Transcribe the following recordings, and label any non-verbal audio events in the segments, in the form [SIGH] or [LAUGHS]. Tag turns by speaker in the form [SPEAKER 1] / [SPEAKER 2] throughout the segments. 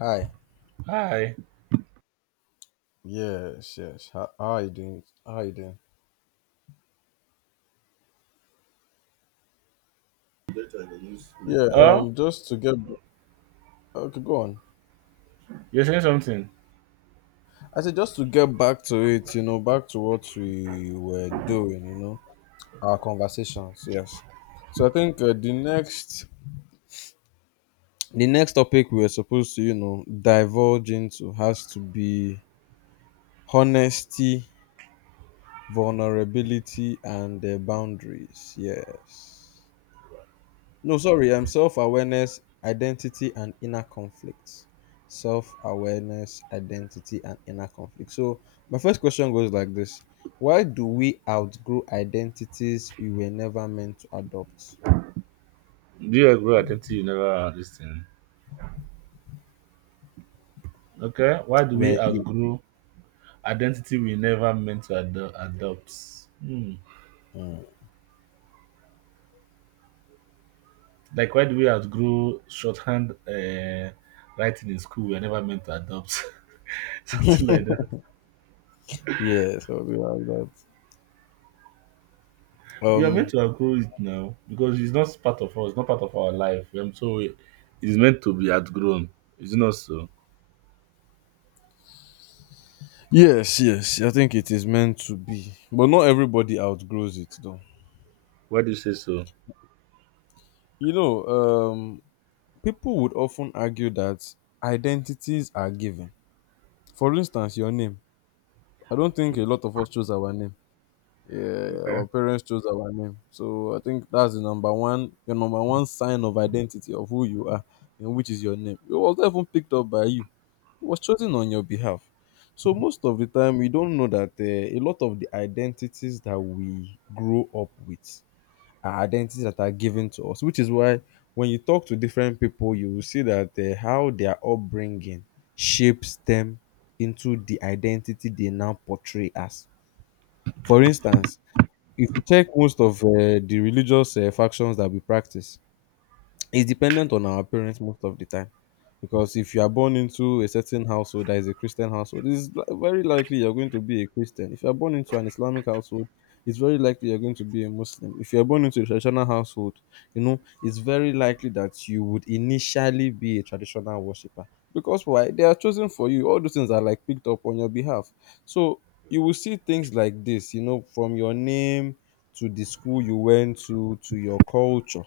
[SPEAKER 1] Hi.
[SPEAKER 2] Hi.
[SPEAKER 1] Yes, yes. How are you doing? How are you doing? Yeah,
[SPEAKER 2] Oh,
[SPEAKER 1] um just to get okay, go on.
[SPEAKER 2] you're saying something.
[SPEAKER 1] I said just to get back to it, you know, back to what we were doing, you know, our conversations, yes. So I think the next topic we are supposed to, divulge into has to be honesty, vulnerability and boundaries. Yes. No, sorry. Self awareness, identity, and inner conflict. Self awareness, identity, and inner conflict. So, my first question goes like this. Why do we outgrow identities we were never meant to adopt?
[SPEAKER 2] Do you outgrow identity you never understand? Okay. Why do we
[SPEAKER 1] When you,
[SPEAKER 2] outgrow identity we never meant to adopt? Hmm. Like, why do we outgrow shorthand writing in school we are never meant to adopt? [LAUGHS] something like that.
[SPEAKER 1] yeah, something like that.
[SPEAKER 2] We are meant
[SPEAKER 1] Um,
[SPEAKER 2] to outgrow it now because it's not part of us, not part of our life. So it's meant to be outgrown. Is it not so?
[SPEAKER 1] yes, yes, I think it is meant to be, but not everybody outgrows it though.
[SPEAKER 2] Why do you say so?
[SPEAKER 1] You know, people would often argue that identities are given. For instance, your name. I don't think a lot of us chose our name. Yeah,
[SPEAKER 2] Okay.
[SPEAKER 1] our parents chose our name. So I think that's the number one, your number one sign of identity of who you are, and which is your name. It was not even picked up by you. It was chosen on your behalf. So most of the time, we don't know that a lot of the identities that we grow up with are identities that are given to us, which is why when you talk to different people, you will see that how their upbringing shapes them into the identity they now portray as. For instance, if you check most of di religious factions that we practice, it's dependent on our parents most of the time, because if you are born into a certain household that is a Christian household, very likely you're going to be a Christian. If you're born into an Islamic household, it's very likely you're going to be a Muslim. If you're born into a traditional household, you know, it's very likely that you would initially be a traditional worshiper, because why they are chosen for you, all those things are like picked up on your behalf. So you will see things like this, you know, from your name to the school you went to your culture.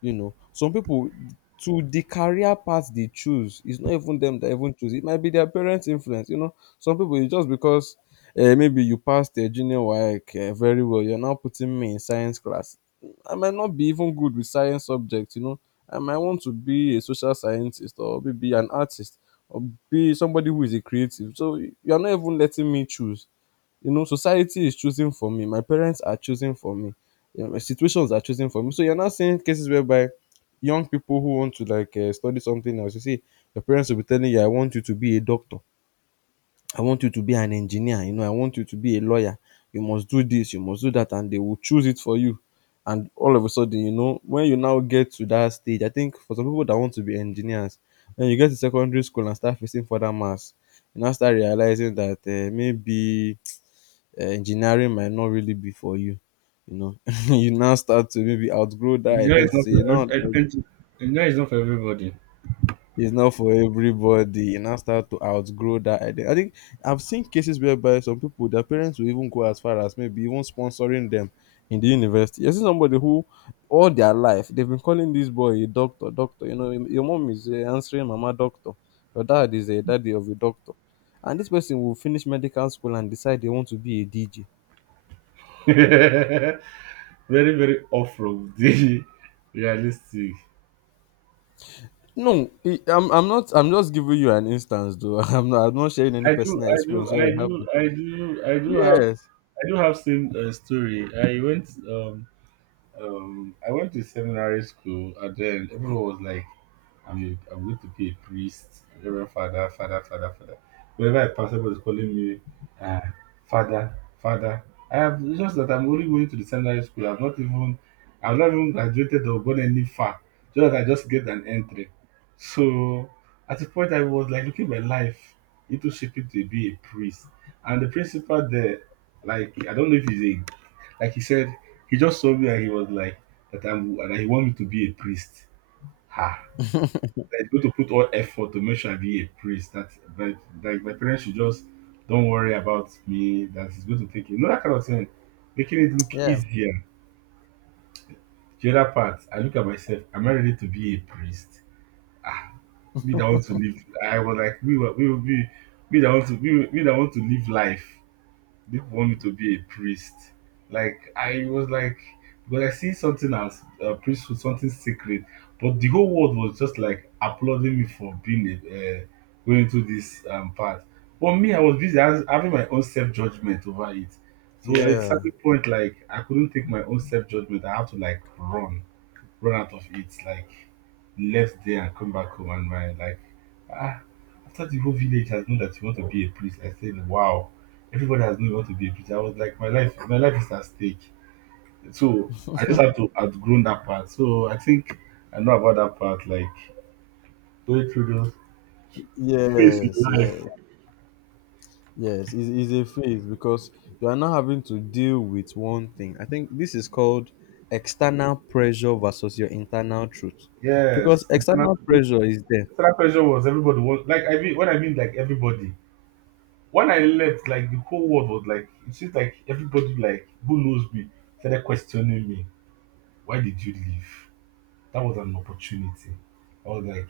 [SPEAKER 1] You know, some people, to the career path they choose, it's not even them that even choose. It might be their parents' influence. You know, some people it's just because maybe you passed your junior work very well. You're now putting me in science class. I might not be even good with science subjects. You know, I might want to be a social scientist or maybe an artist or be somebody who is a creative. So you're not even letting me choose. You know, society is choosing for me. My parents are choosing for me. You know, my situations are choosing for me. So you're not seeing cases whereby young people who want to like study something else, you see, your parents will be telling you, "I want you to be a doctor. I want you to be an engineer. You know, I want you to be a lawyer. You must do this. You must do that," and they will choose it for you. And all of a sudden, you know, when you now get to that stage, I think for some people that want to be engineers, when you get to secondary school and start facing further mass, you now start realizing that maybe engineering might not really be for you. You know, [LAUGHS] you now start to maybe outgrow that
[SPEAKER 2] Engineering is not
[SPEAKER 1] identity. You
[SPEAKER 2] for,
[SPEAKER 1] know, like,
[SPEAKER 2] engineering is not for everybody.
[SPEAKER 1] it's not for everybody. You now start to outgrow that identity. I think I've seen cases whereby some people, their parents will even go as far as maybe even sponsoring them in the university. I see somebody who all their life they've been calling this boy a doctor, doctor. You know, your mom is answering mama doctor. Your dad is a daddy of a doctor. And this person will finish medical school and decide they want to be a DJ.
[SPEAKER 2] [LAUGHS] very very off from the [LAUGHS] realistic.
[SPEAKER 1] No, it, I'm not. I'm just giving you an instance, though. [LAUGHS] I'm not. I'm not sharing any
[SPEAKER 2] I do,
[SPEAKER 1] personal
[SPEAKER 2] I do,
[SPEAKER 1] experience where
[SPEAKER 2] I
[SPEAKER 1] it
[SPEAKER 2] do,
[SPEAKER 1] happened.
[SPEAKER 2] I do,
[SPEAKER 1] Yes.
[SPEAKER 2] I do have same story. Um I went to seminary school, and then everyone was like, "I'm a, I'm going to be a priest, reverend father, father, father, father." Whenever I pass, everybody's calling me, uh, father, father. I have it's just that I'm only going to the seminary school. I've not even graduated or gone any far. Just that I just get an entry. So at the point, I was like looking at my life into shaping to be a priest, and the principal there, like I don't know if he's a like he said, he just saw me and he was like, that I'm, and he wanted me to be a priest. Ha! That he's going to put all effort to make sure I be a priest. That, like my parents should just don't worry about me. That is going to take it. You know, that kind of thing. Making it look
[SPEAKER 1] Yeah.
[SPEAKER 2] easier. The other part, I look at myself, am I ready to be a priest? Me that want to live, I was like, we were, we will be, me that want to, me that want to live life. People want me to be a priest. Like I was like, because I see something as a priesthood, something sacred, but the whole world was just like applauding me for being a, going into this path. But me, I was busy having my own self judgment over it. So at a
[SPEAKER 1] Yeah.
[SPEAKER 2] certain point, like I couldn't take my own self judgment. I had to like run out of it. Like left there and come back home and my like ah after the whole village has known that you want to be a priest, I said, wow, everybody has known you want to be a priest. I was like my life is at stake. So I just have to outgrown that part. So I think I know about that part, like going through those phase in
[SPEAKER 1] Yes.
[SPEAKER 2] life.
[SPEAKER 1] Yes. Yes. It's a phase because you are now having to deal with one thing. I think this is called external pressure versus your internal truth, because
[SPEAKER 2] Yes.
[SPEAKER 1] external pressure is there.
[SPEAKER 2] Internal pressure was everybody was like I mean when I mean like everybody. When I left, like the whole world was like it seems like everybody like who knows me started questioning me why did you leave, that was an opportunity. I was like,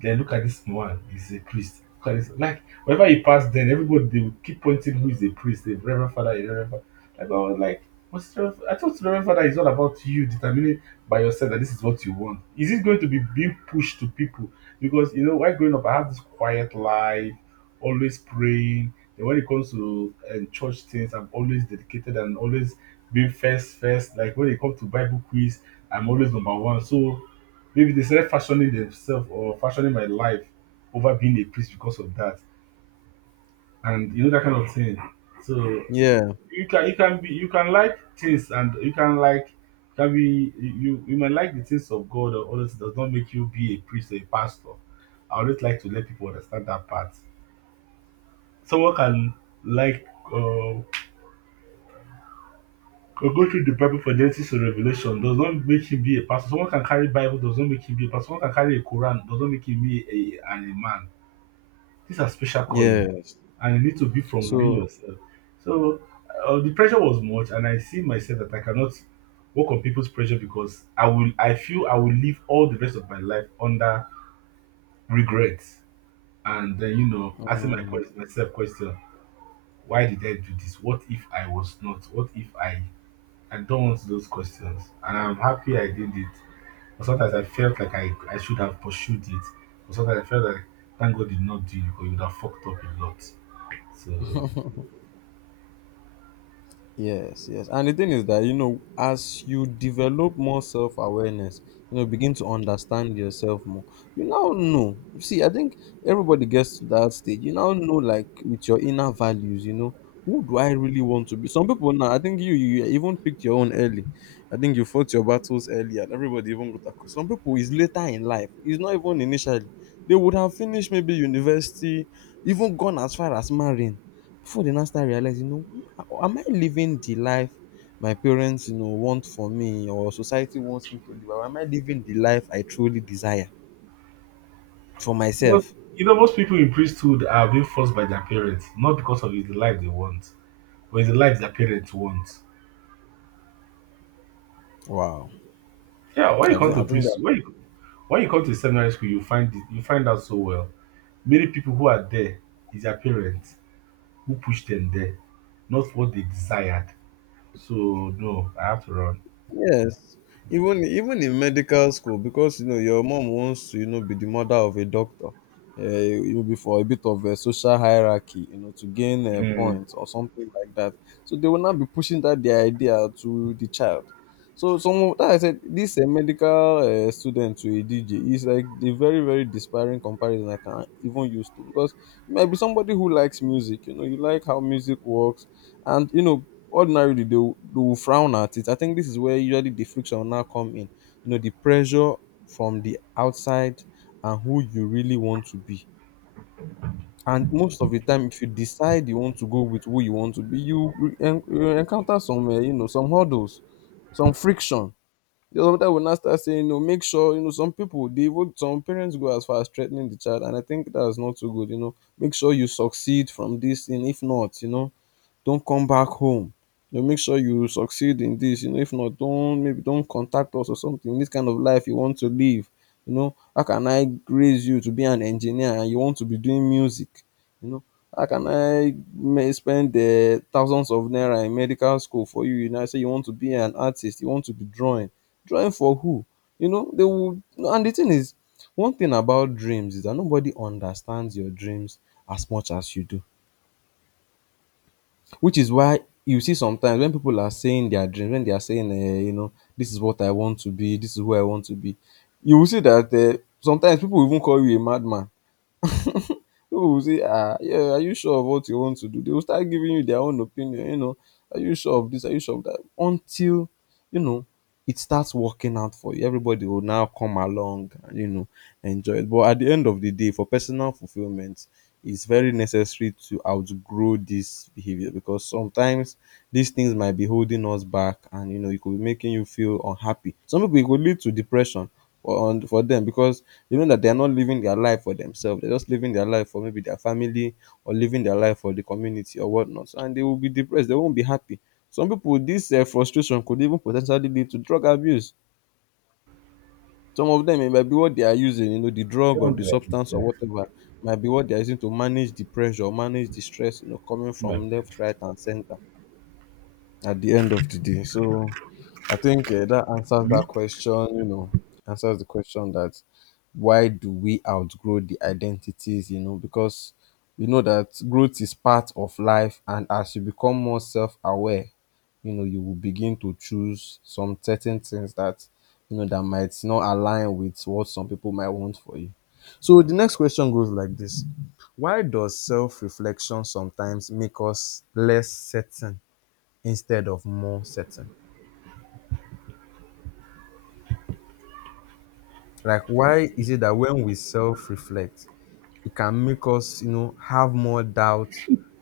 [SPEAKER 2] then look at this one. He's a priest. Look at this. Like, whenever he passed, then everybody they would keep pointing who is a priest, the Reverend Father, the Reverend Father. Like, I was like, what's the Reverend- I thought the Reverend Father is all about you determining by yourself that this is what you want. Is it going to be being pushed to people? Because, you know, while growing up, I had this quiet life, always praying. Then when it comes to church things, I'm always dedicated and always being first, first. Like, when it comes to Bible quiz, I'm always number one. So, maybe they started fashioning themselves or fashioning my life over being a priest because of that, and you know that kind of thing. So
[SPEAKER 1] Yeah.
[SPEAKER 2] you can be you can like things and you can like can be you you might like the things of God or others does not make you be a priest or a pastor. I always like to let people understand that part. Someone can like go through the Bible for Genesis to Revelation does not make him be a pastor. Someone can carry Bible does not make him be a pastor. Someone can carry a Quran does not make him be a, an imam. These are special calling,
[SPEAKER 1] Yes.
[SPEAKER 2] and you need to be from within
[SPEAKER 1] So.
[SPEAKER 2] yourself. So the pressure was much, and I see myself that I cannot work on people's pressure because I will. I feel I will live all the rest of my life under regret, and then you know asking my
[SPEAKER 1] um,
[SPEAKER 2] question, myself question, why did I do this? What if I was not? What if I? I don't want those questions, and I'm happy I did it. But sometimes I felt like I should have pursued it. But sometimes I felt like thank God did not do it because it would have fucked up a lot. So
[SPEAKER 1] Yes, yes. And the thing is that, you know, as you develop more self awareness, you know, begin to understand yourself more, you now know. See, I think everybody gets to that stage. You now know, like, with your inner values, you know, who do I really want to be? Some people now, I think you even picked your own early. I think you fought your battles early, and everybody even got across. Some people is later in life, it's not even initially. They would have finished maybe university, even gone as far as marrying before they now start realizing, you know, "Wow, am I living the life my parents, you know, want for me, or society wants me to live? Or am I living the life I truly desire for
[SPEAKER 2] most,
[SPEAKER 1] myself?
[SPEAKER 2] you know, most people in priesthood are being forced by their parents, not because of it's the life they want, but it's the life their parents want.
[SPEAKER 1] Wow.
[SPEAKER 2] Yeah, when
[SPEAKER 1] I
[SPEAKER 2] you
[SPEAKER 1] think
[SPEAKER 2] come
[SPEAKER 1] I
[SPEAKER 2] to
[SPEAKER 1] think that
[SPEAKER 2] priesthood, when you come to seminary school, you find out so well. Many people who are there is their parents who pushed them there, not what they desired. So no, I have to run.
[SPEAKER 1] yes, even in medical school, because you know your mom wants to, you know, be the mother of a doctor. It will be for a bit of a social hierarchy, you know, to gain points or something like that. So they will not be pushing that their idea to the child. So some of that I said this medical student to a DJ is like the very despairing comparison I can even use to, because you might be somebody who likes music, you know, you like how music works, and you know ordinarily they will frown at it. I think this is where usually the friction will now come in. You know, the pressure from the outside and who you really want to be. And most of the time, if you decide you want to go with who you want to be, you, you encounter some, you know, some hurdles, some friction. The other will now start saying, you know, make sure, you know, some people, they would, some parents go as far as threatening the child. And I think that's not too good, you know. Make sure you succeed from this. And if not, you know, don't come back home. You know, make sure you succeed in this. You know, if not, don't maybe don't contact us or something. This kind of life you want to live. You know, how can I raise you to be an engineer and you want to be doing music? You know, how can I may spend the thousands of naira in medical school for you? You know, I say you want to be an artist, you want to be drawing. Drawing for who? You know, they will. And the thing is, one thing about dreams is that nobody understands your dreams as much as you do. Which is why you see sometimes when people are saying their dreams, when they are saying, you know, this is what I want to be, this is who I want to be, you will see that sometimes people will even call you a madman. People will say, ah, yeah, are you sure of what you want to do? They will start giving you their own opinion, you know, are you sure of this? Are you sure of that? Until, you know, it starts working out for you. Everybody will now come along and, you know, enjoy it. But at the end of the day, for personal fulfillment, it's very necessary to outgrow this behavior, because sometimes these things might be holding us back, and you know it could be making you feel unhappy. Some people it could lead to depression for them, because you know that they are not living their life for themselves. They're just living their life for maybe their family or living their life for the community or whatnot. And they will be depressed. They won't be happy. Some people, this frustration could even potentially lead to drug abuse. Some of them, it might be what they are using, you know, the drug
[SPEAKER 2] They
[SPEAKER 1] or
[SPEAKER 2] don't
[SPEAKER 1] the
[SPEAKER 2] be like
[SPEAKER 1] substance or
[SPEAKER 2] this. Eh.
[SPEAKER 1] whatever, might be what they are using to manage the pressure, manage the stress, you know, coming
[SPEAKER 2] But
[SPEAKER 1] from left, right, and center. At the end of the day. So I think that answers that question, you know, answers the question that why do we outgrow the identities, you know, because we know that growth is part of life. And as you become more self aware, you know, you will begin to choose some certain things that, you know, that might not align with what some people might want for you. So the next question goes like this. Why does self reflection sometimes make us less certain instead of more certain? Like, why is it that when we self reflect, it can make us, have more doubt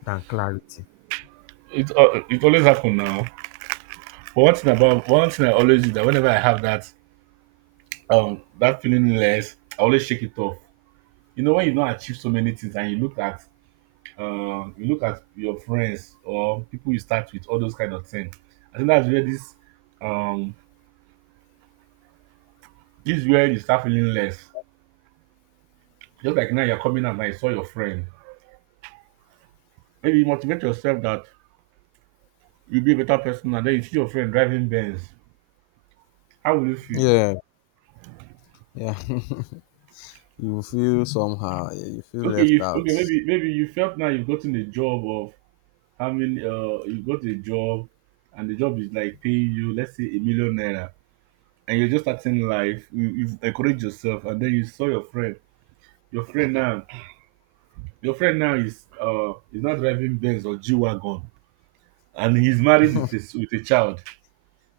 [SPEAKER 1] than clarity?
[SPEAKER 2] it always happen now. But one thing about one thing I always do that whenever I have that that feeling less, I always shake it off. You know, when you don't achieve so many things and you look at your friends or people you start with, all those kind of things. I think that's where this um this is where you start feeling less. Just like now you're coming out and you saw your friend. Maybe you motivate yourself that you'll be a better person and then you see your friend driving Benz. How will you feel?
[SPEAKER 1] Yeah, yeah. [LAUGHS] You feel somehow. Yeah, you feel
[SPEAKER 2] Okay,
[SPEAKER 1] left
[SPEAKER 2] you
[SPEAKER 1] out.
[SPEAKER 2] okay, maybe maybe you felt now you've gotten a job of having you got a job and the job is like paying you let's say a million naira and you're just starting life, you, you've encouraged yourself, and then you saw your friend. Your friend now, your friend now is not driving Benz or G wagon, and he's married with a child.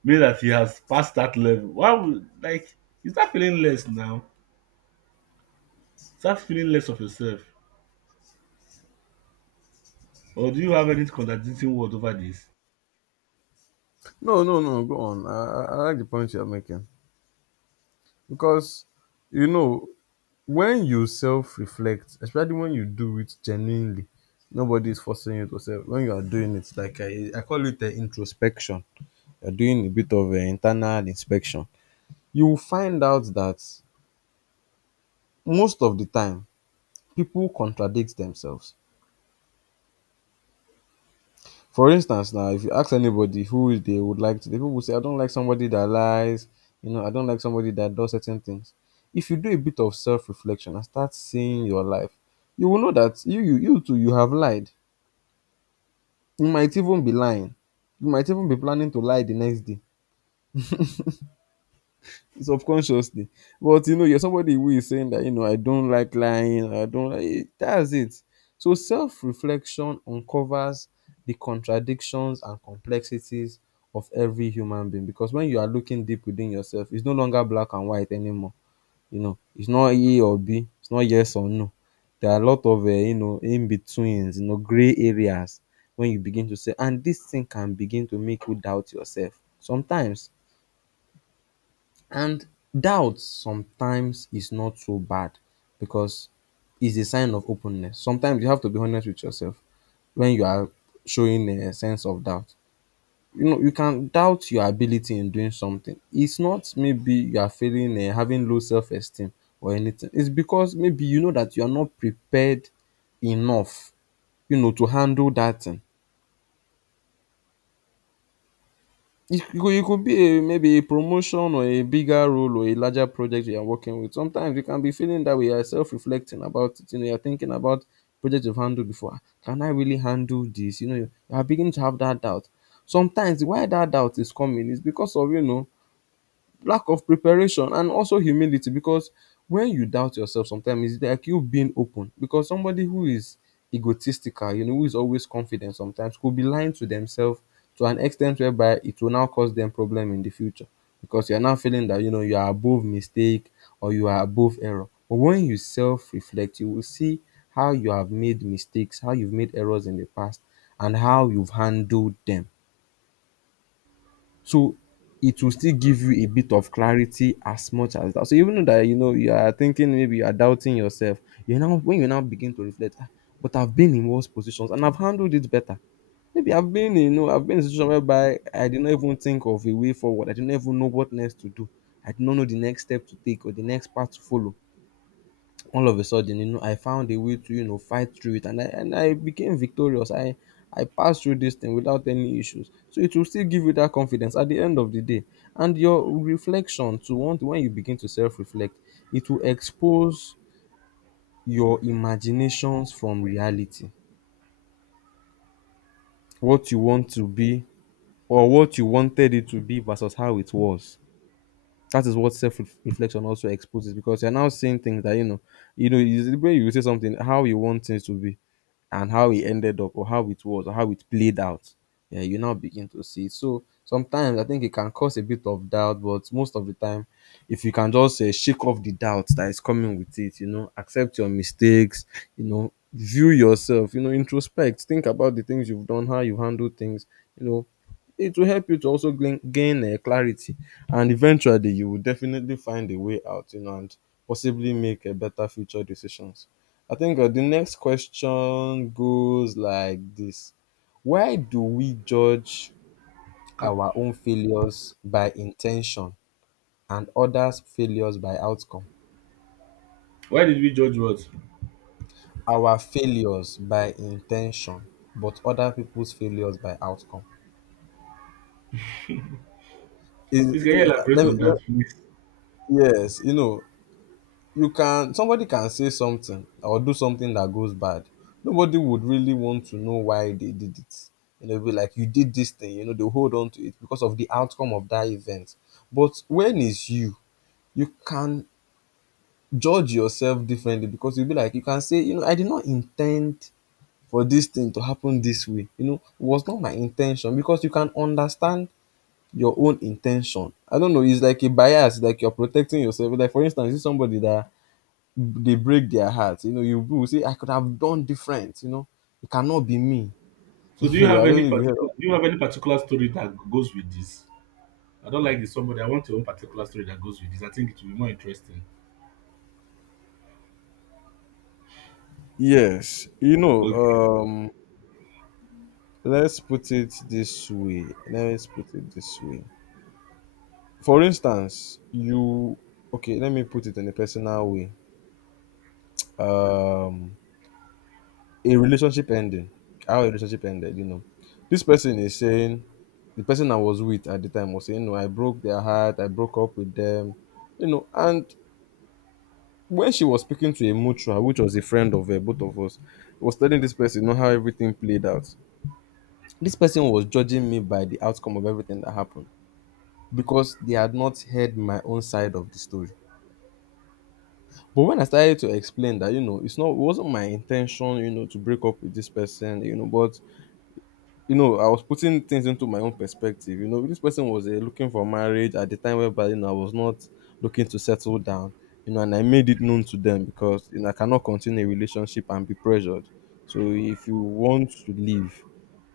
[SPEAKER 2] Means that he has passed that level. Why would like you start feeling less now? Start feeling less of yourself, or do you have any contradicting word over this?
[SPEAKER 1] No, no, no, go on. I like the point you're making because, you know, when you self reflect, especially when you do it genuinely, nobody is forcing you to self. When you are doing it, like I call it the introspection, you're doing a bit of an internal inspection. You'll find out that most of the time people contradict themselves. For instance, now if you ask anybody who they would like to, the people will say, I don't like somebody that lies, you know, I don't like somebody that does certain things. If you do a bit of self-reflection and start seeing your life, you will know that you too you have lied. You might even be lying. You might even be planning to lie the next day, subconsciously. But you know, you're somebody who is saying that, you know, I don't like lying, I don't like that's it. So self-reflection uncovers the contradictions and complexities of every human being, because when you are looking deep within yourself, it's no longer black and white anymore. You know, it's not A or B, it's not yes or no. There are a lot of you know, in betweens, you know, gray areas when you begin to say, and this thing can begin to make you doubt yourself sometimes. And doubt sometimes is not so bad, because it's a sign of openness. Sometimes you have to be honest with yourself when you are showing a sense of doubt. You know, you can doubt your ability in doing something. It's not maybe you are feeling having low self esteem or anything. It's because maybe you know that you are not prepared enough, you know, to handle that thing. It could be a, maybe a promotion or a bigger role or a larger project you are working with. Sometimes you can be feeling that we are self-reflecting about it. You know, you're thinking about projects you've handled before. "Ah, can I really handle this?" You know, you are beginning to have that doubt. Sometimes why that doubt is coming is because of, you know, lack of preparation and also humility, because when you doubt yourself sometimes it's like you being open, because somebody who is egotistical, you know, who is always confident sometimes could be lying to themselves to an extent whereby it will now cause them problem in the future, because you're now feeling that you know you are above mistake or you are above error. But when you self-reflect, you will see how you have made mistakes, how you've made errors in the past and how you've handled them. So it will still give you a bit of clarity as much as that. So even though that you know you are thinking maybe you are doubting yourself, you now when you now begin to reflect, "Ah, but I've been in worse positions and I've handled it better. Maybe I've been in, you know, I've been in a situation whereby I did not even think of a way forward. I did not even know what next to do. I did not know the next step to take or the next path to follow. All of a sudden, you know, I found a way to, you know, fight through it, and I became victorious. I passed through this thing without any issues." So it will still give you that confidence at the end of the day. And your reflection to want when you begin to self-reflect, it will expose your imaginations from reality. What you want to be or what you wanted it to be versus how it was. That is what self reflection also exposes, because you're now seeing things that you know, is the way you say something, how you want things to be, and how it ended up, or how it was, or how it played out. Yeah, you now begin to see. So sometimes I think it can cause a bit of doubt, but most of the time, if you can just shake off the doubt that is coming with it, you know, accept your mistakes, you know, view yourself, you know, introspect, think about the things you've done, how you handle things, you know, it will help you to also gain clarity, and eventually you will definitely find a way out, you know, and possibly make a better future decisions. I think the next question goes like this. Why do we judge
[SPEAKER 2] Cap-
[SPEAKER 1] our own failures by intention and others failures by outcome,
[SPEAKER 2] why did we judge words?
[SPEAKER 1] our failures by intention but other people's failures by outcome? is,
[SPEAKER 2] Please can you
[SPEAKER 1] is
[SPEAKER 2] elaborate
[SPEAKER 1] let me
[SPEAKER 2] on
[SPEAKER 1] let-
[SPEAKER 2] that, please?
[SPEAKER 1] yes, you know, you can somebody can say something or do something that goes bad. Nobody would really want to know why they did it. You know, it'll be like you did this thing, you know, they'll hold on to it because of the outcome of that event. But when it's you, you can judge yourself differently, because you'll be like, you can say, you know, I did not intend for this thing to happen this way. You know, it was not my intention, because you can understand your own intention. I don't know, it's like a bias, like you're protecting yourself. Like for instance, is somebody that they break their hearts. You know, you will say, I could have done different, you know. It cannot be me. [LAUGHS]
[SPEAKER 2] So do you
[SPEAKER 1] Yeah, I
[SPEAKER 2] have
[SPEAKER 1] don't
[SPEAKER 2] any
[SPEAKER 1] know if you heard of.
[SPEAKER 2] particular story that goes with this? I don't like this somebody. I want your own particular story that goes with this. I think it will be more interesting.
[SPEAKER 1] Yes. You know,
[SPEAKER 2] Okay.
[SPEAKER 1] let's put it this way. Let's put it this way. For instance, you okay, let me put it in a personal way. Um a relationship ending. How a relationship ended, you know. This person is saying the person I was with at the time was saying, "No, I broke their heart, I broke up with them," you know, and when she was speaking to a mutual, which was a friend of both of us, was telling this person, you know, how everything played out. This person was judging me by the outcome of everything that happened, because they had not heard my own side of the story. But when I started to explain that, you know, it's not, it wasn't my intention, you know, to break up with this person, you know, but you know, I was putting things into my own perspective. You know, this person was looking for marriage at the time, whereby you know, I was not looking to settle down. You know, and I made it known to them, because you know, I cannot continue a relationship and be pressured. So if you want to leave,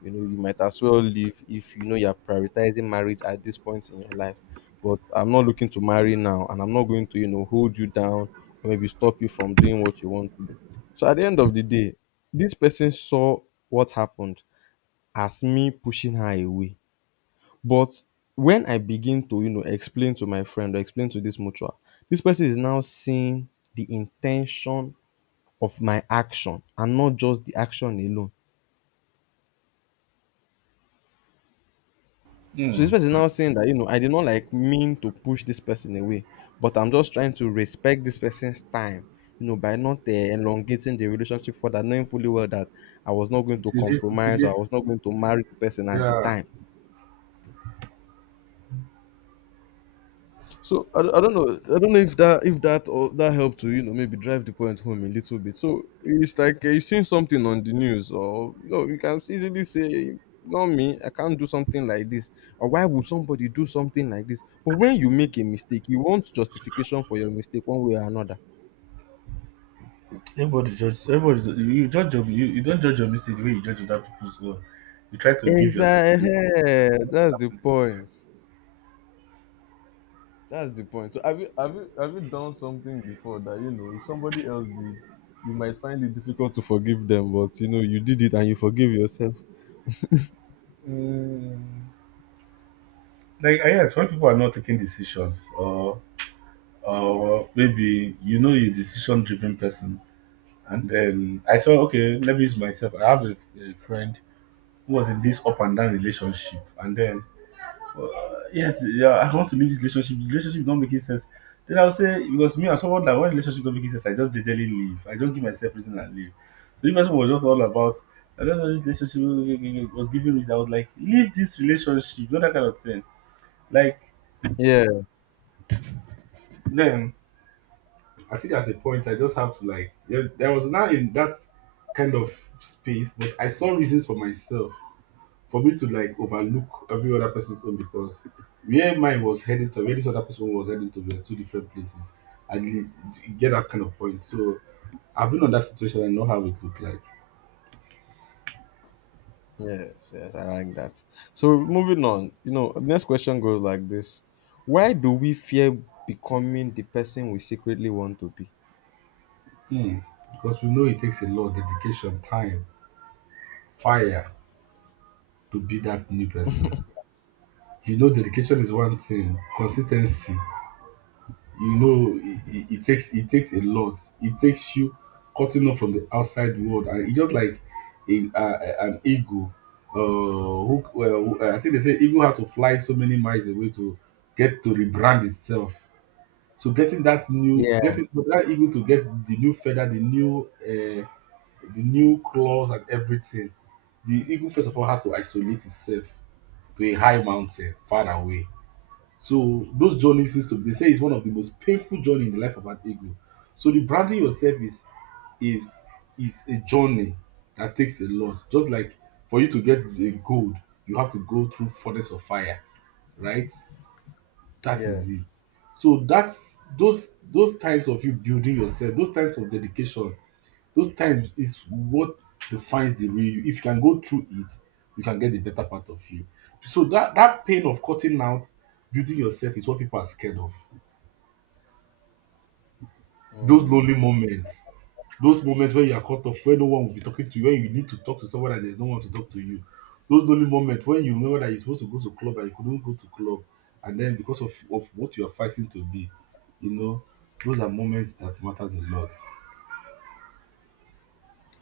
[SPEAKER 1] you know, you might as well leave if you know you're prioritizing marriage at this point in your life. But I'm not looking to marry now, and I'm not going to, you know, hold you down or maybe stop you from doing what you want to do. So at the end of the day, this person saw what happened as me pushing her away. But when I begin to, you know, explain to my friend or explain to this mutual, this person is now seeing the intention of my action and not just the action alone. So this
[SPEAKER 2] Hmm.
[SPEAKER 1] person is now saying that, you know, I did not like mean to push this person away, but I'm just trying to respect this person's time, you know, by not elongating the relationship further, knowing fully well that I was not going to
[SPEAKER 2] It will lead, it will
[SPEAKER 1] compromise or
[SPEAKER 2] lead,
[SPEAKER 1] I was not going to marry the person at the
[SPEAKER 2] yeah.
[SPEAKER 1] time. So I don't know, I don't know if that or that helped to you know maybe drive the point home a little bit. So it's like you've seen something on the news or you know you can easily say, "Not me, I can't do something like this," or, "Why would somebody do something like this?" But when you make a mistake, you want justification for your mistake one way or another.
[SPEAKER 2] Everybody judge. You judge your, you don't judge your mistake the way you judge other people's own. You try to give yourself
[SPEAKER 1] Exactly.
[SPEAKER 2] credit. Not that
[SPEAKER 1] That's the
[SPEAKER 2] happened everywhere.
[SPEAKER 1] point. That's the point. So have you done something before that you know if somebody else did, you might find it difficult to forgive them, but you know you did it and you forgive yourself?
[SPEAKER 2] Mm. Like ah, yes, when people are not taking decisions, or maybe you know you're decision-driven person, and then I saw okay, let me use myself. I have a friend who was in this up and down relationship, and then yes, yeah, I want to leave this relationship. The relationship is not making sense. Then I'll say because me, I'm someone that when relationship not making sense, I just generally leave. I don't give myself reason and leave. So if person was just all about, I don't know this relationship was giving reason. I was like, leave this relationship, you know that kind of thing. Like
[SPEAKER 1] Yeah,
[SPEAKER 2] then, I think at a point I just have to like. Yeah, I was now in that kind of space, but I saw reasons for myself for me to like overlook every other person's own because where mine was heading to, where this other person was heading to, were two different places. I didn't you get that kind of point. So I've been on that situation. I know how it looked like.
[SPEAKER 1] yes, yes, I like that. So moving on, you know, next question goes like this. Why do we fear becoming the person we secretly want to be?
[SPEAKER 2] Hmm. Because we know it takes a lot of dedication, time, fire to be that new person. You know, dedication is one thing, consistency. You know, it takes a lot. It takes you cutting off from the outside world, and it's just like an eagle. Who, well, who- I think they say eagle had to fly so many miles away to get to rebrand itself. So getting that new,
[SPEAKER 1] Yeah,
[SPEAKER 2] getting for that eagle to get the new feather, the new claws and everything. The eagle first of all has to isolate itself to a high mountain far away, so those journeys seems to they say it's one of the most painful journey in the life of an ego. So the branding yourself is is is a journey that takes a lot. Just like for you to get a gold, you have to go through furnace of fire, right? That
[SPEAKER 1] yeah.
[SPEAKER 2] is it. So that's those times of you building yourself, those times of dedication, those times is what defines the real you. If you can go through it, you can get the better part of you. So that pain of cutting out, building yourself is what people are scared of. Those lonely moments, those moments where you are cut off, where no one will be talking to you, when you need to talk to someone and there's no one to talk to you. Those lonely moments when you remember that you're supposed to go to club and you couldn't go to club, and then because of what you are fighting to be, you know, those are moments that matters a lot.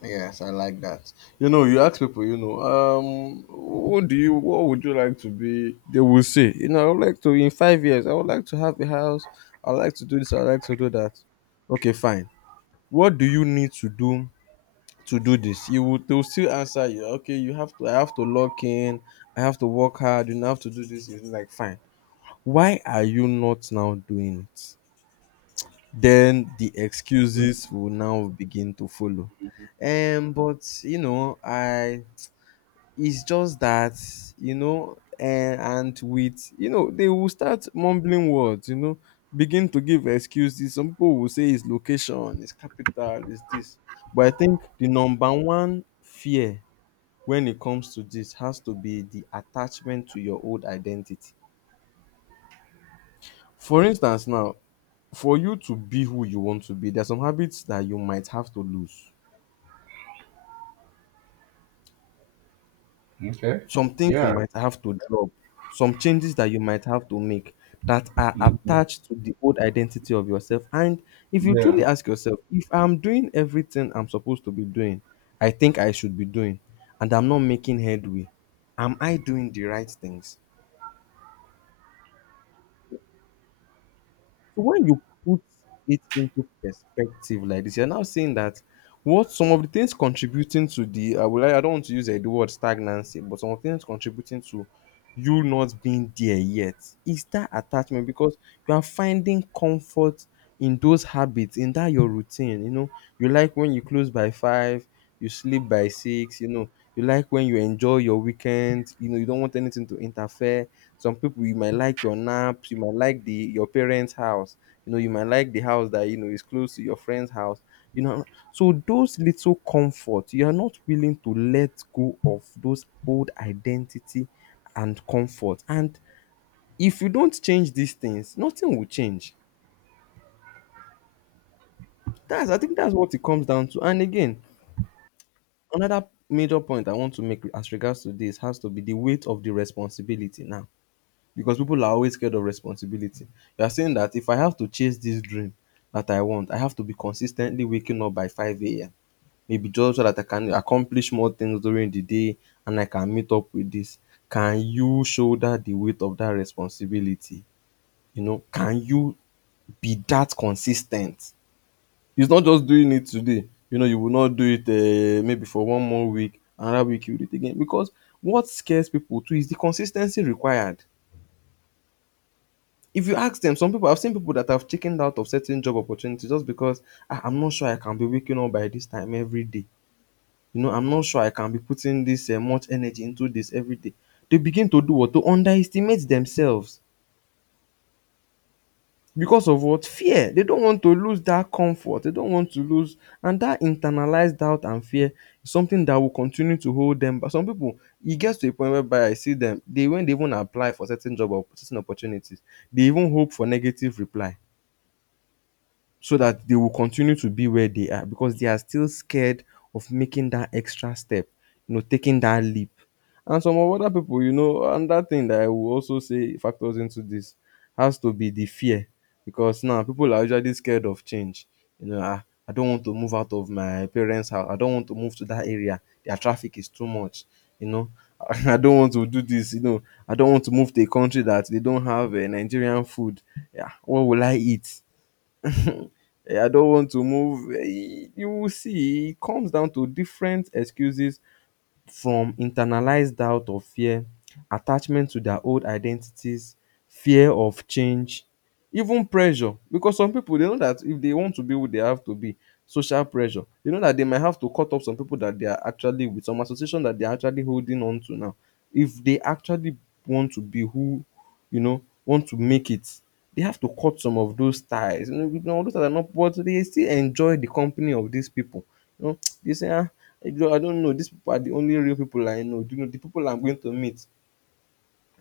[SPEAKER 1] Yes, I like that. You know, you ask people, you know, what do you, what would you like to be? They will say, you know, I would like to in 5 years. I would like to have a house. I would like to do this. I would like to do that. Okay, fine. What do you need to do this? You will, they will still answer you. Okay, you have to. I have to log in. I have to work hard. You know, I have to do this. It's like fine. Why are you not now doing it? Then the excuses will now begin to follow. But you know, I it's just that you know, and with you know, they will start mumbling words. You know, begin to give excuses. Some people will say it's location, it's capital, it's this. But I think the number one fear when it comes to this has to be the attachment to your old identity. For instance, now for you to be who you want to be, there are some habits that you might have to lose,
[SPEAKER 2] Okay.
[SPEAKER 1] some things you
[SPEAKER 2] Yeah.
[SPEAKER 1] might have to drop, some changes that you might have to make that are
[SPEAKER 2] Mm,
[SPEAKER 1] attached to the old identity of yourself. And if you
[SPEAKER 2] yeah.
[SPEAKER 1] truly ask yourself, if I'm doing everything I'm supposed to be doing, I think I should be doing, and I'm not making headway, am I doing the right things? So when you put it into perspective like this, you're now seeing that what some of the things contributing to the I will I don't want to use the word stagnancy, but some of the things contributing to you not being there yet. It's that attachment because you are finding comfort in those habits, in that your routine. You know, you like when you close by five, you sleep by six, you know, you like when you enjoy your weekend, you know, you don't want anything to interfere. Some people you might like your naps, you might like the your parents' house, you know, you might like the house that you know is close to your friend's house. You know, so those little comfort, you are not willing to let go of those old identity and comfort. And if you don't change these things, nothing will change. That's I think that's what it comes down to. And again, another major point I want to make as regards to this has to be the weight of the responsibility now. Because people are always scared of responsibility. You are saying that if I have to chase this dream that I want, I have to be consistently waking up by 5 a.m. Maybe just so that I can accomplish more things during the day and I can meet up with this. Can you shoulder the weight of that responsibility? You know, can you be that consis ten t. It's not just doing it today. You know, you will not do it maybe for one more week, another week you do it again because what scares people too is the consis ten cy required. If you ask dem some people I've seen people that have chickened out of certain job opportunity just because, "Ah, I'm not sure I can be waking up by this time everyday. You know, I'm not sure I can be putting this much energy into this everyday." They begin to do what? To underestimate themselves. Because of what? Fear. They don't want to lose that comfort. They don't want to lose. And that internalized doubt and fear is something that will continue to hold them. But some people, it gets to a point whereby I see them, they when they even apply for certain job or certain opportunities, they even hope for negative reply so that they will continue to be where they are because they are still scared of making that extra step, you know, taking that leap. And some of other people, you know, another thing that I will also say factors into this has to be the fear because now people are usually scared of change. You know, I don't want to move out of my parents' house. I don't want to move to that area. Their traffic is too much. You know, [LAUGHS] I don't want to do this. You know, I don't want to move to a country that they don't have Nigerian food. Yeah, what will I eat? I don't want to move. You will see, it comes down to different excuses from internalized doubt or fear, attachment to their old identities, fear of change, even pressure. Because some people they know that if they want to be who they have to be, social pressure, they know that they might have to cut off some people that they are actually with, some association that they are actually holding on to now. If they actually want to be who you know want to make it, they have to cut some of those ties. You know those that are not but they still enjoy the company of these people. You know, [TSK] they say, ah, I don't know. These people are the only real people I know. You know, the people I'm going to meet.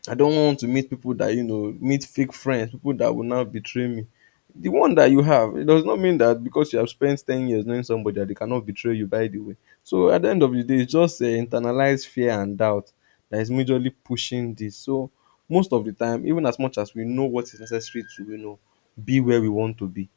[SPEAKER 1] I don't want to meet people that, you know, meet fake friends, people that will now betray me. The one that you have, it does not mean that because you have spent 10 years knowing somebody that they cannot betray you, by the way. So at the end of the day, it's just internalized fear and doubt that is majorly pushing this. So most of the time, even as much as we know what is necessary to, you know, be where we want to be,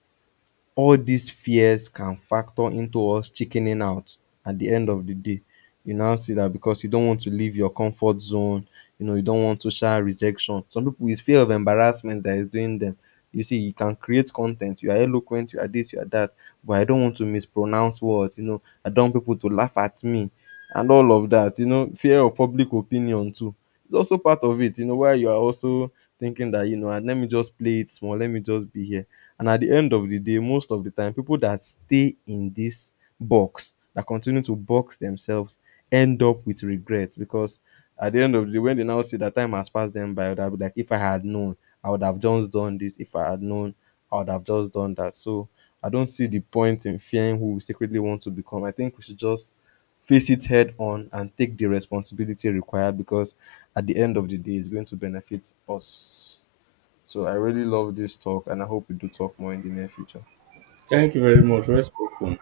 [SPEAKER 1] all these fears can factor into us chickening out at the end of the day. You now see that because you don't want to leave your comfort zone, you know, you don't want social rejection. Some people it's fear of embarrassment that is doing them. You see, you can create content. You are eloquent. You are this. You are that. But I don't want to mispronounce words. You know, I don't want people to laugh at me, and all of that. You know, fear of public opinion too. It's also part of it. You know, where you are also thinking that you know, and let me just play it small. Let me just be here. And at the end of the day, most of the time, people that stay in this box that continue to box themselves end up with regrets because at the end of the day, when they now see that time has passed them by, I would have like, if I had known, I would have just done this. If I had known, I would have just done that. So I don't see the point in fearing who we secretly want to become. I think we should just face it head on and take the responsibility required because at the end of the day, it's going to benefit us. So I really love this talk and I hope we do talk more in the near future.
[SPEAKER 2] Thank you very much. Respectful.